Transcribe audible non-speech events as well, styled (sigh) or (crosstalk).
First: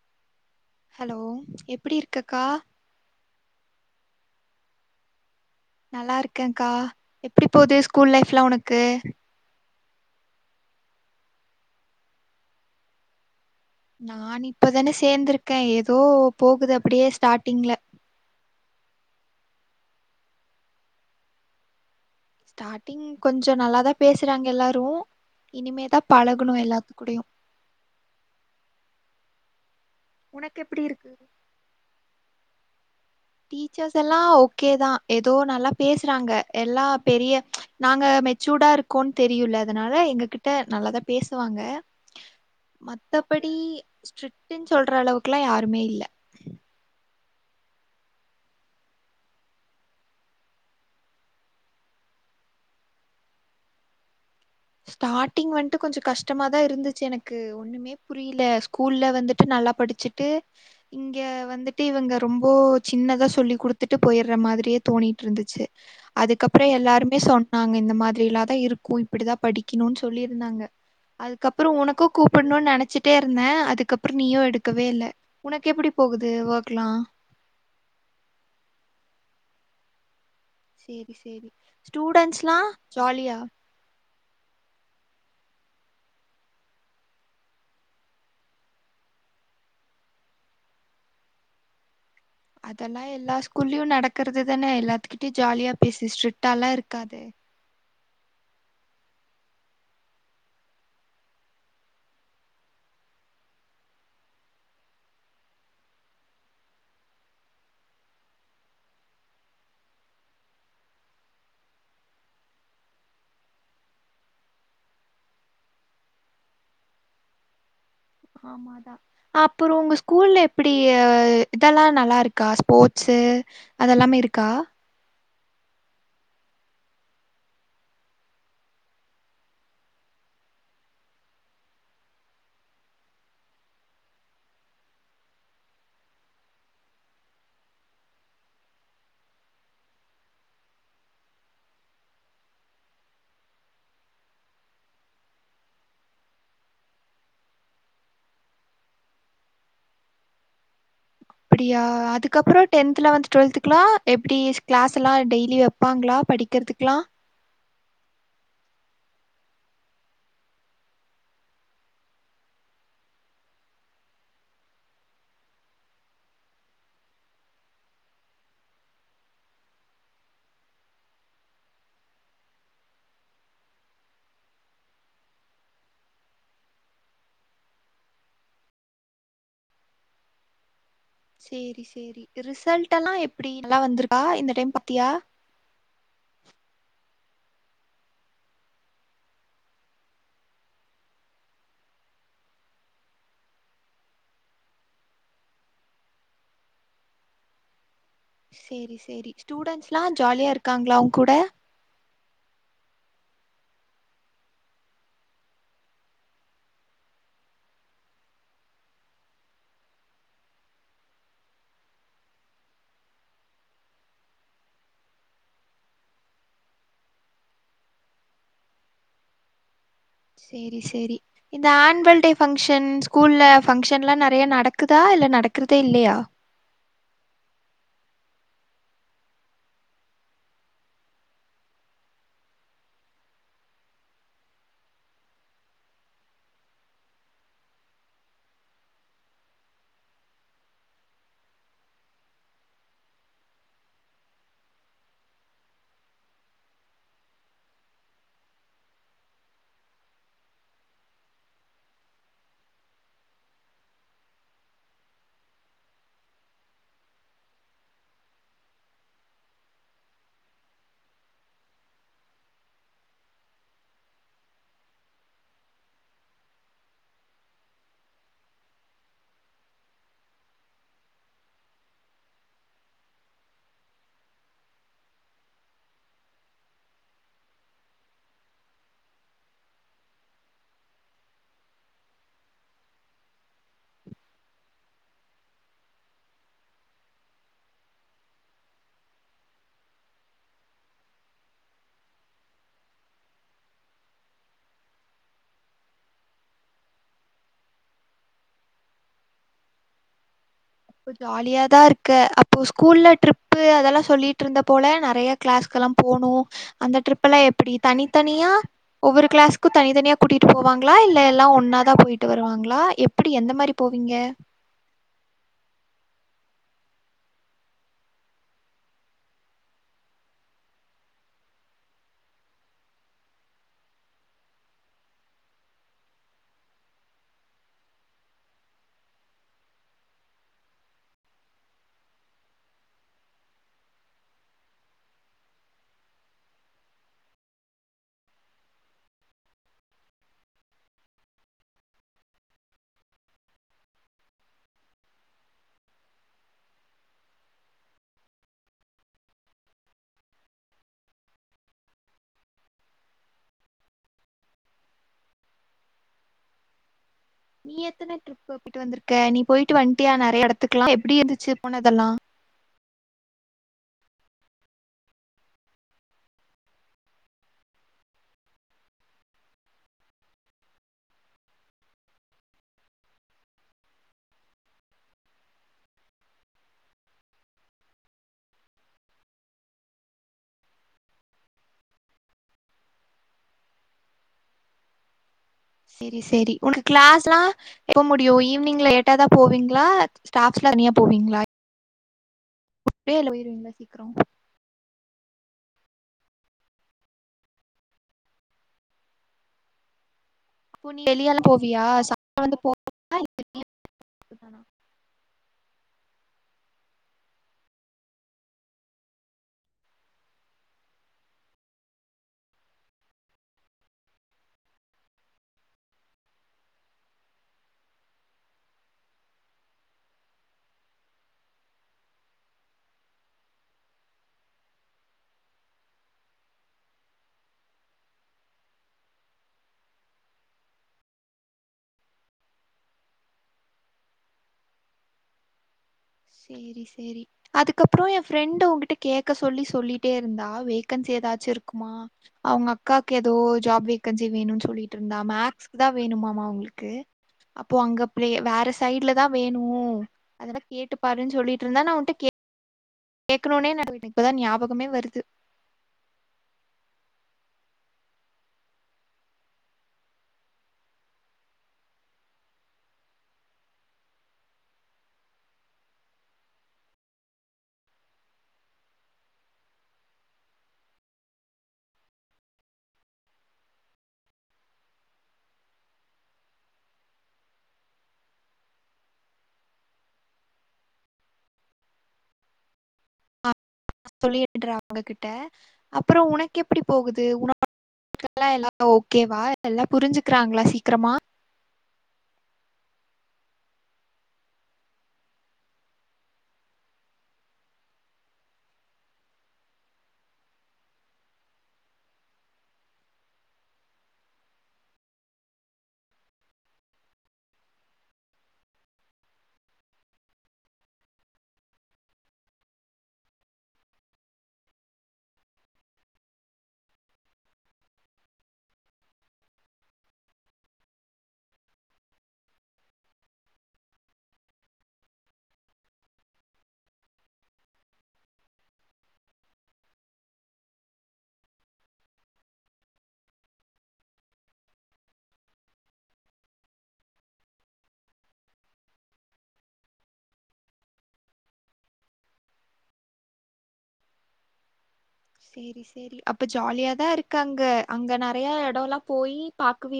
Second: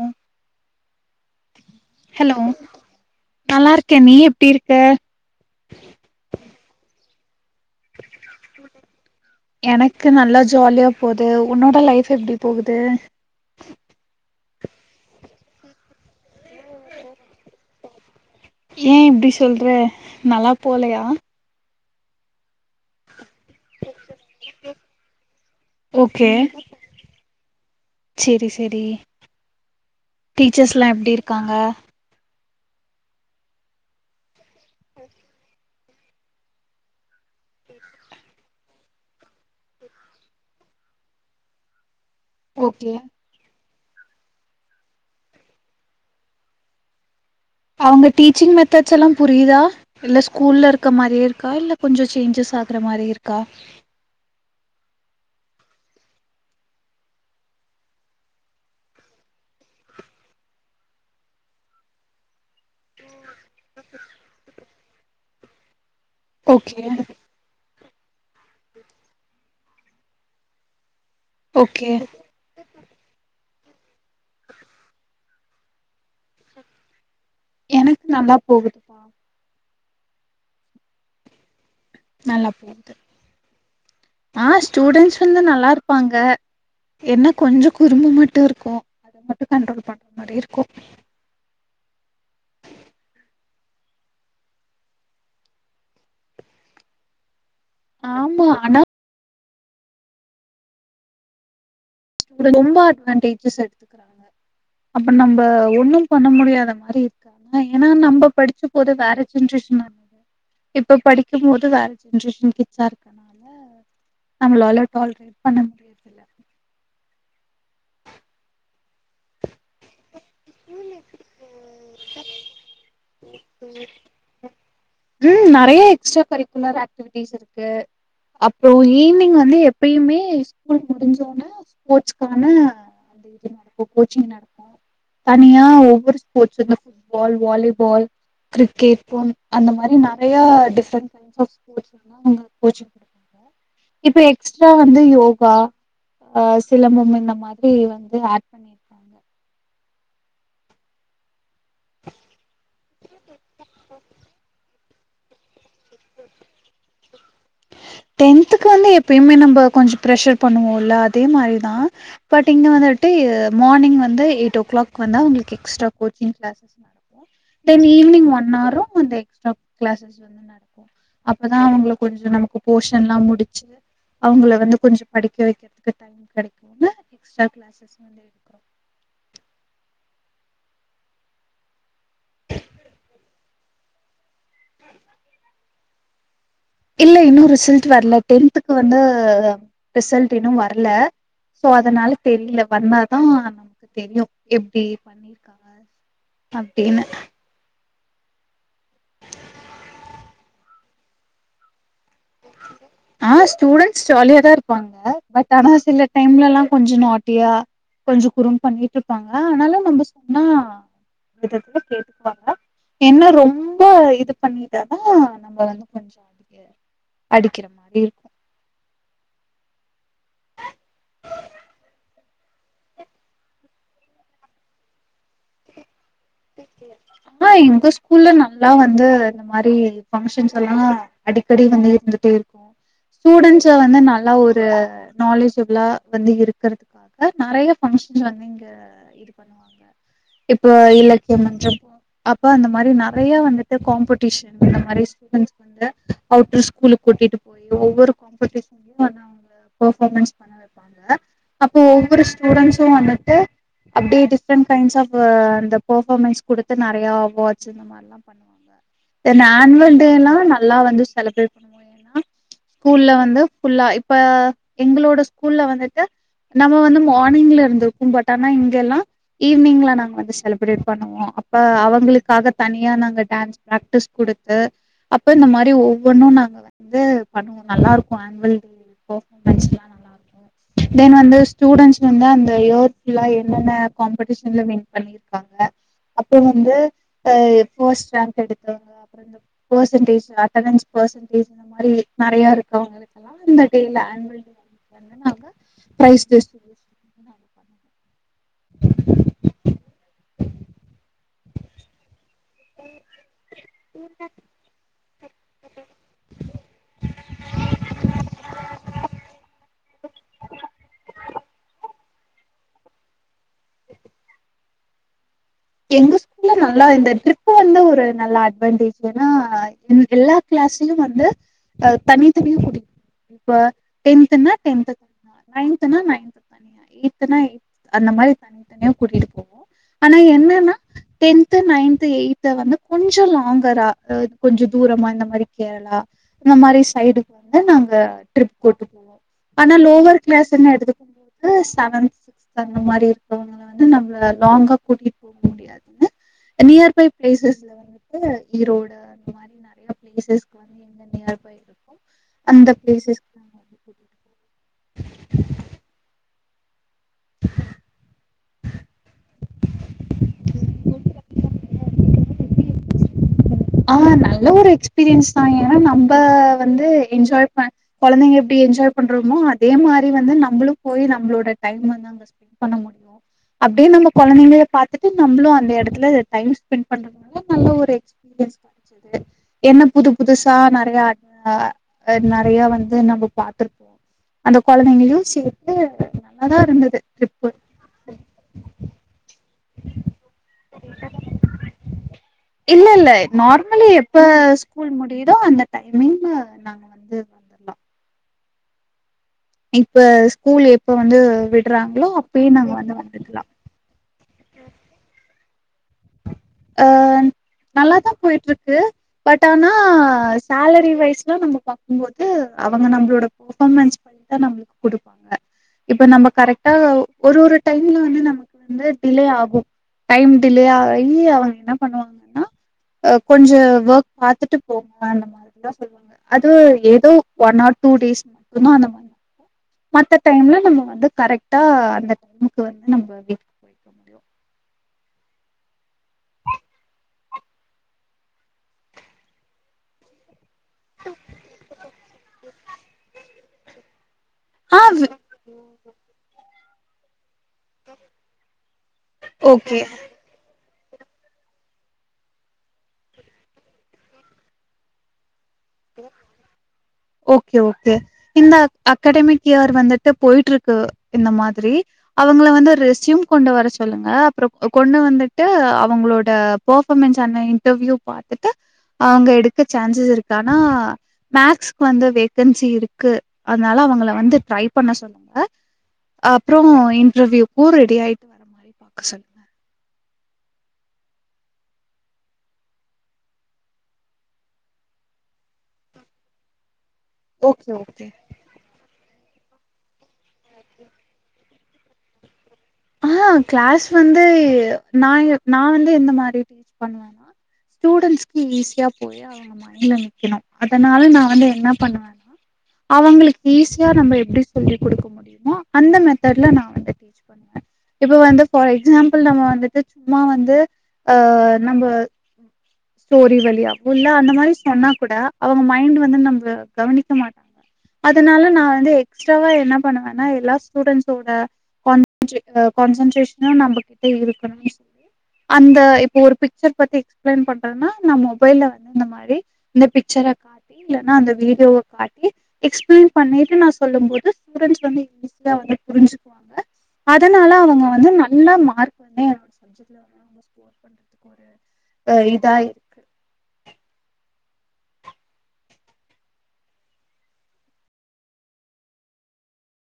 ம் ஹலோ எப்படி இருக்கக்கா நல்லா இருக்க நீ எப்டி இருக்க நல்லா இருக்கங்கா எப்டி போகுது ஸ்கூல் லைஃப்லா உனக்கு எனக்கு நல்லா ஜாலியா போது உன்னோட லைஃப் எப்டி போகுது நான் இப்பதானே சேந்திருக்கே ஏதோ போகுது அப்டியே ஸ்டாடிங்ல ஏ இப்டி சொல்ற நல்லா போலையா ஸ்டாட்டிங் கொஞ்ச நல்லா தா பேசுறாங்க எல்லாரு இனிமே தா பழகணு எல்லாத்து கூடயு செரி செரி உனக்கு டீச்சர்ஸ்லா எப்டி இருக்கு இருக்காங்க டீச்சர்ஸ் எல்லா ஓகே தா ஏதோ நல்லா பேசுறாங்க எல்லா பெரிய நாங்க மெச்சூர்டா இருக் கோன் தெரியுல அதனால எங்க கிட்ட நல்லாதா பேசுவாங்க ஓகே மத்தபடி ஸ்ட்ரிக்டுன் சொல்ற அளவுக்குல்லா யாருமே இல்ல அவங்க டீச்சிங் மெத்தட்ஸ் எல்லா புரியுதா இல்ல ஸ்கூல்ல இருக்க மாரியே இருக்கா இல்ல கொஞ்ச சேஞ்சஸ் ஆகுற மாரி இருக்கா ஸ்டாடிங் வந்துட்டு கொஞ்ச கஷ்டமாதா இருந்துச்சு எனக்கு ஒண்ணுமே புரியல ஸ்கூல்ல வந்துட்டு நல்லா படிச்சுட் ட்டு இங்க வந்துட்டு இவங்க ரொம்போ சின்னதா சொல்லி குடுத்துட்டு போயிடுற மாரியே தோணிட்டு இருந்துச்சு அதுக்கப்புற ஓகே எல்லாருமே சொன்னாங்க இந்த மாதிரிலாதா இருக்கு இப்படிதா படிக்கணுன் சொல்லிருந்தாங்க அதுக்கப்புற ஓகே உனக்கு கூப் கூப்புனு நெனச்சிட்டே இருந்தே அதுக்கப்புற நீயு எடுக்கவே இல்ல உனக்கு எப்படி போகுது ஒர்க்லா எனக்கு நல்லா போகுது செரி செரி நல்லா ஸ்டூடன்ஸ்லா போகுது ஜாலியா ஆ ஸ்டூடெண்ட்ஸ் வந்து நல்லா இருப்பாங்க என்ன கொஞ்சோ குறும்பு மட்டு இருக்கு அத மட்டு கண்ட்ரோல் பண்ற மாரி இருக்கு அதெல்லா எல்லா ஸ்கூல்லயு நடக்கறது தானே எல்லாத்துகிட்டயு ஜாலியா பேசு ஸ்ட்ரிக்டாலா இருக்காத ஆமா ஆனா ரொம்ப அட்வான்டேஜஸ் எடுத்துக் அப்ப நம்ம ஒண்ணு பண்ண முடியாத மாரி ஆ ஏனா நம்ம படிச்சம் போது வேற ஜென்ரேசனா இப்போ படிக்கும் போது வேற ஜென்ரேஷன் கிட்சாருக் நம்மளால டார்கெட் பண்ண இல்ல ஆமாதா அப்பறோ உங்க ஸ் கூல்ல எப்டி இதெல்லா நல்லாருக்கா ஸ்போர்ட்ஸு அதெல்லாமே இருக்கா ம் நறைய எக்ஸ்ட்ரா கரிக்குலர் ஆக்டிவிட்டிஸ் இருக்கு அப்றோ ஈவினிங் வந்து எப்பயுமே ஸ்கூல் முடிஞ்சோன்ன ஸ்போர்ட்ஸ்தான அது இது நடக்கு கோச்சிங் நடக்கு தனியா ஒவ்வொரு ஸ்போர்ட்ஸ் வந்து ஃபுட்பால் வாலிபால் கிரிக்கெட் போன் அந்த மாரி நறைய டிஃப்ரெண்டஸ் ஜாய்ஸ் ஆப் ஸ்போர்ட்ஸ் நா உங்க கோச் இப்ப எக்ஸ்ட்ரா வந்து யோகா ஆ சிலம்பம் இந்த மாரி வந்து ஆட் பண்ணிரு அப்பிடியா அதுக்கப்றோ டென்த் லெவல்த் டுவெல்த்குலா எப்டி கிளாஸ்லா டெய்லி வெப்பாங்களா படிக்கிறதுக்கலா டென்த்துக்கு வந்து எப்பயுமே நம்ம கொஞ்சோ ப்ரெஷர் பண்ணுவோல அதே மாரிதா பட் இங்கே வந்துட்டு மார்னிங் வந்து எயிட் ஓ கிளாக் வந்தா அவுங்களுக்கு எக்ஸ்ட்ரா கோச்சிங் கிளாஸஸ் நடக்கு தென் ஈவினிங் ஒன் ஹாரு அந்த எக்ஸ்ட்ரா கிளாஸஸ் வந்து நடக் அப்போதா அவுங்கள கொஞ்சோ நமக்கு போஷன்ல்லா முடிச்சு அவுங்கள வந்து கொஞ்சோ படிக்க வைக்கிறதுக்கு டைம் கெடைக்கனுன்னு எக்ஸ்ட்ரா கிளாஸ்சஸ் வந்து எடு சேரி சேரி ரிசல்ட்ல்லா எப்பிடி நல்லா வந்துருக்கா இந்த டைம் பாத்தியா இல்ல இன்னு ரிசல்ட் வரல டென்துக்கு வந்து ரிசல்ட் இன்னு வரல சோ அதனால தெரில வந்தாதா நமக்கு தெரியு எப்டி பண்ணிருக்காங்க அப்டின்னு சேரி சேரி ஸ்டூடண்ஸ்லா ஜாலியா இருக்காங்களா ஒங் கூட ஆ ஸ்டூடண்ட்ஸ் ஜாலியாதா இருப்பாங்க பட் ஆனா சில டைம்லலா கொஞ்சோ நாட்டியா கொஞ்சோ குறும்பு பண்ணிட்டு இருப்பாங்க ஆனாலு நம்ம சொன்னா விதத்துல கேட்டுக்குவாங்க என்ன ரொம்ப இது பண்ணிட்டாதா நம்ம வந்து கொஞ்சோ அடி அடிக்கிற (unintelligible) சேரி சேரி இந்த ஆன்வல் டே பங்ஷன் ஸ்கூல்ல பங்க்ஷன்லா நறைய நடக்குதா இல்ல நடக்கறதே இல்லையா ஆ எங்க ஸ்கூல்ல நல்லா வந்து இந்த மாரி பங்க்ஷன்ஸ்ல்லா அடிக்கடி வந்து இருந்துட்டே இருக்கு ஸ்டூடெண்ட்ஸ வந்து நல்லா ஒரு நாலேஜிபுளா வந்து இருக்கறதுக் காக நறைய பங்ஷன் வந்து இங்க இது பண்ணுவாங்க இப்ப இல்லக் (unintelligible) அப்ப அந்த மாரி நறைய வந்துட்டு காம்படிஷன் அந்த மாரி ஸ்டுடென்ட் வந்து அவுட்ரு ஸ்கூலுக்கு கூட்டிட்டு போய் ஒவ்வொரு காம்படிஷன்லயு (inaudible) அவுங்கள பெர்பார்மன்ஸ் (unintelligible) பண்ண வெப்பாங்க அப்போ ஒவ்வொரு ஸ்டூடெண்ஸு வந்துட்டு அப்டியே டிஃப்ரெண்ட் கைண்ட்ஸ் ஆஃப் அந்த பெர்ஃபமன்ஸ் கொடுத்து நிறையா அவார்ட்ஸு தென் ஆனுவல் டே ல்லா நல்லா வந்து செலிப்ரேட் ஏன்னா ஸ்கூல்ல வந்து ஃபுல்லா இப்ப எங்களோட ஸ்கூல்ல வந்துட்டு நம்ம வந்து மார்னிங்ல இருந்துருக்கு பட் ஆனா இங்கெல்லா ஈவ்னிங்ல நாங்க வந்து செல் அந்த மாரி பண்ணுவோ அப்ப அவங்களுக்காக தனியா நாங்க டான்ஸ் பிராக்டிஸ் கொடுத்து அப்ப இந்த மாரி ஒவ்வொன்னு நாங்க வந்து பண்ணுவோ நல்லா இருக்கு ஆன்வல் டே (unintelligible) தென் வந்து ஸ்டூடன்ட்ஸ் வந்து அந்த இயர் ஃபுல்லா என்னென்ன காம்படிஷன்ல வின் பண்ணிரு க்காங்க அப்றோ வந்து ஃபர்ஸ்ட் ரேங்க் எடுத்தவங்க பர்சன்டேஸ் அட்டனஸ் பர்சன்டேஸ் இந்த மாரி நிறைய இருக்கு அவங்களுக்கு அந்த டைல பிரைஸ் திஸ் இப்ப ஜாலியா தா இருக்க அப்போ ஸ்கூல்ல ட்ரிப்பு அதெல்லா சொல்லிட்டு இருந்தப் போல நிறைய கிளாஸ்க்கல்லா போனு அந்த ட்ரிப்பல்லா எப்டி தனித்தனியா ஒவ்வரு கிளாஸ்கு தனித்தனியா கூட்டிட்டு போவாங்களா இல்ல எல்லா ஒன்னாதா போய்ட்டு வருவாங்ளா எப் எப்டி எந்த மாரி போவீங்க எங்கு நல்லா இந்த ட்ரிப்பு வந்து ஒரு நல்ல அட்வான்டேஜ் ஏன்னா எல்லா கிளாஸ்லயு வந்து அஹ் தனி தனியு குடிக் இப்ப டென்த்து னா டென்த்து நைன்த்து னா நைன்த்து இத்தனை அந்த மாரி தனி தனியா கூட்டிட்டு போவோ ஆனா என்ன டென்த் நைன்த்து எயித்து வந்து கொஞ்சோ லாங்கரா கொஞ்சோ தூரமா இந்த மாரிக்கு கேரளா இந்த மாரி சைடுக்கு வந்து நாங்க ட்ரிப் போட்டு போவோ ஆனா லோவர் கிளாஸ்ன்னு எடுத்துக்கோ செவன்த் சிக்ஸ்த் அந்த மாரி இருக்கவங்கள வந்து நம்மள லாங்கா கூட்டிட்டு போக முடியாதுன்னு நியர்பை பிளேசஸ்ல வந்துட்டு ஈரோடு (inaudible) அந்த பிளேசஸ் நீ எத்தன ட்ரிப் போயிட்டு வந்திருக்க நீ போயிட்டு வன்ட்டியா நிறைய இடத்துக்கலா போவோ எப்டி இருந்துச்சு போனதெல்லா ஆஹ் நல்ல ஒரு எக்ஸ்பீரியன்ஸ் தா ஏன்னா நம்ப வந்து என்ஜாய் பண் குழந்தைங்க எப்டி என்ஜாய் பண்றோமோ அதே மாரி வந்து நம்மளு போய் நம்மளோட டைம் வந்து அந்த பண்ண முடியு அப்டியே நம்ம குழந்தைங்கள பாத்துட்டு நம்மளு அந்த இடத்துல டைம் ஸ்பெண்ட் பண்ண நல்ல ஒரு எக்ஸ்பீரியன்ஸ் கடச்சிது என்ன புது புதுசா நிறையா நிறையா வந்து நம்ம பாத்திருக்கோ அந்த குழந்தைங்களுக்கு சி சரி சரி உனக்கு கிளாஸ் ல்லா எப்ப முடியு ஈவினிங்ல லேட் டா தா போவீங்களா ஸ்டாஃப்ஸ்லா தனியா போவீங்ளா உப்பே இல்ல போயிரு இவ்ளோ சீக்கிரோ ஸ்கூல் முடியுதோ அந்த டைமிங்ல நா இப்ப ஸ்கூல் எப்ப அப்போ நீ வந்து வெளியல்லாம் போவியா விடுறாங்களோ சாயங்காலம் அப்பயே நாங்க வந்து போவியா இல்ல வந்துரலா நீ மட்டும்தானா? அஹ் நல்லாதா போய்ட்டுருக்கு பட் ஆனா சேலரி வைஸ்லா நம்ப பாக்கும்போது அவங்க நம்மளோட பெர்ஃபாமன்ஸ் பண்ணிட்டு தா நம்மளுக்கு கொடுப்பாங்க இப்ப நம்ம கரெக்டா ஒரு ஒரு டைம்ல வந்து நமக்கு வந்து டிலே ஆகும் டைம் டிலே ஆவ் இல்யா அவங்க என்ன பண்ணுவாங்கன்னா கொஞ்சம் ஒர்க் பாத்துட்டு போ அந்த மாரி தா சொல்லுவாங் அதுவு ஏதோ ஒன் ஆர் டூ டேஸ் மட்டுதா அந்த மாரி மத்த டைம்ல நம்ம வந்து கரெக்டா அந்த டைமுக்கு வந்து நம்போ எப்டியோ சேரி சேரி அதுக்கப்றோ என் ஃப்ரெண்ட்டு உங்கிட்ட கேக்க சொல்லி சொல்லிட்டே இருந்தா வேகன்சி எதாச்சு இருக்குமா அவங்க அக்காக்கு எதோ ஜாப் வேகன்சி வேணும் ஆ சொல்லிட்ருந்தா மேக்ஸ்க்கு தா வேணுமாமா அவுங்ளுக்கு அப்றோ அங்க போயி வேற சைட்லதா ஓகே வேணும் அதோட ட்டுபாருன் சொல்லிட்ருந்த நா உன்ட்ட கே கேக்கனோனே எனக்கு இப்போதா ஞாபகமே வருது (inaudible) ஓகே ஓகே இந்த அகாடமிக் இயர் வந்துட்டு போயிட்ருக்கு இந்த மாதிரி அவங்கள வந்து ரெஸ்யூம் கொண்டு வர சொல்லுங்க அப்றோ கொண்டு வந்துட்டு அவங்களோட ஃபெர்பாமன்ஸ் ஆன இன்டர்வியூ பாத்துட்டு அவங்க எடுக்க சான்சஸ் இருக்கு ஆனா மேக்ஸ்க்கு வந்து வேகன்சி இருக்கு அதனால அவங்கள வந்து ட்ரை பண்ண சொல்லுங்க அப்றம் இன்டர்வியூக்கும் ரெடி ஆயிட்டு வர மாரி பாக்க சொல்லு சொல்லிட்ற அவங்ககிட்ட அப்புறோ உனக்கு எப்பிடி போகுது உன ஓகே ஓகே (inaudible) ல எல்லா ஓகேவா எல்லா புரிஞ்சுக்குறாங்ளா சீக்கிரமா இல்ல கிளாஸ் வந்து நா நா வந்து எந்த மாரி டீச் பண்ணுவேன்னா ஸ்டூடென்ஸ்கு ஈஸியா புரியோ ஆ மைன்ட்ல நிக்கணு அதனால நா வந்து என்ன பண்ணுவே அவங்களுக்கு ஈஸியா நம்ம எப்டி சொல்லி குடுக்க முடியுமோ அந்த மெத்தட்ல நா வந்து டீச் பண்ணுவ இப்ப வந்து ஃபார் எக்ஸாம்பிள் நம்ம வந்துட்டு சும்மா வந்து ஆ நம்ப (inaudible) ஸ்டோரி வழியா ஃபுல்லா அந்த மாரி சொன்னா கூட அவங்க மைண்ட் வந்து நம்பள கவனிக்க மாட் அதனால நா வந்து எக்ஸ்ட்ராவா என்ன பண்ணுவேன்னா எல்லா ஸ்டூடெண்ஸ்ஸோட கான்சென்ட்ரேஷனும் நம்பகிட்ட இருக்கணும் சொல்லி அந்த இப்ப ஒரு பிக்சர் பத்தி எக்ஸ்பிளைன் பண்றேன்னா நா மொபைல்ல வந்து இந்த மாரி இந்த பிக்சரா காட் இல்லனா அந்த வீடியோவ காட்டி எக்ஸ்பிளைன் பண்ணிட்டு நா சொல்லும் போது ஸ்டூடன்ஸ் வந்து ஈஸியா அதுலே புரிஞ்சிக்குவாங் அதனால அவங்க வந்து நல்ல மார்க் வரும் நெஜத்திலு அவங்களும் நம்ம ஸ்கூல் ஒர்க் பண்றது ஓ இனிதாய் சேரி சேரி அப்ப ஜாலியாதா இருக்கு அங்க அங்க நெறயா எடல்லா போயி பாக்குவியா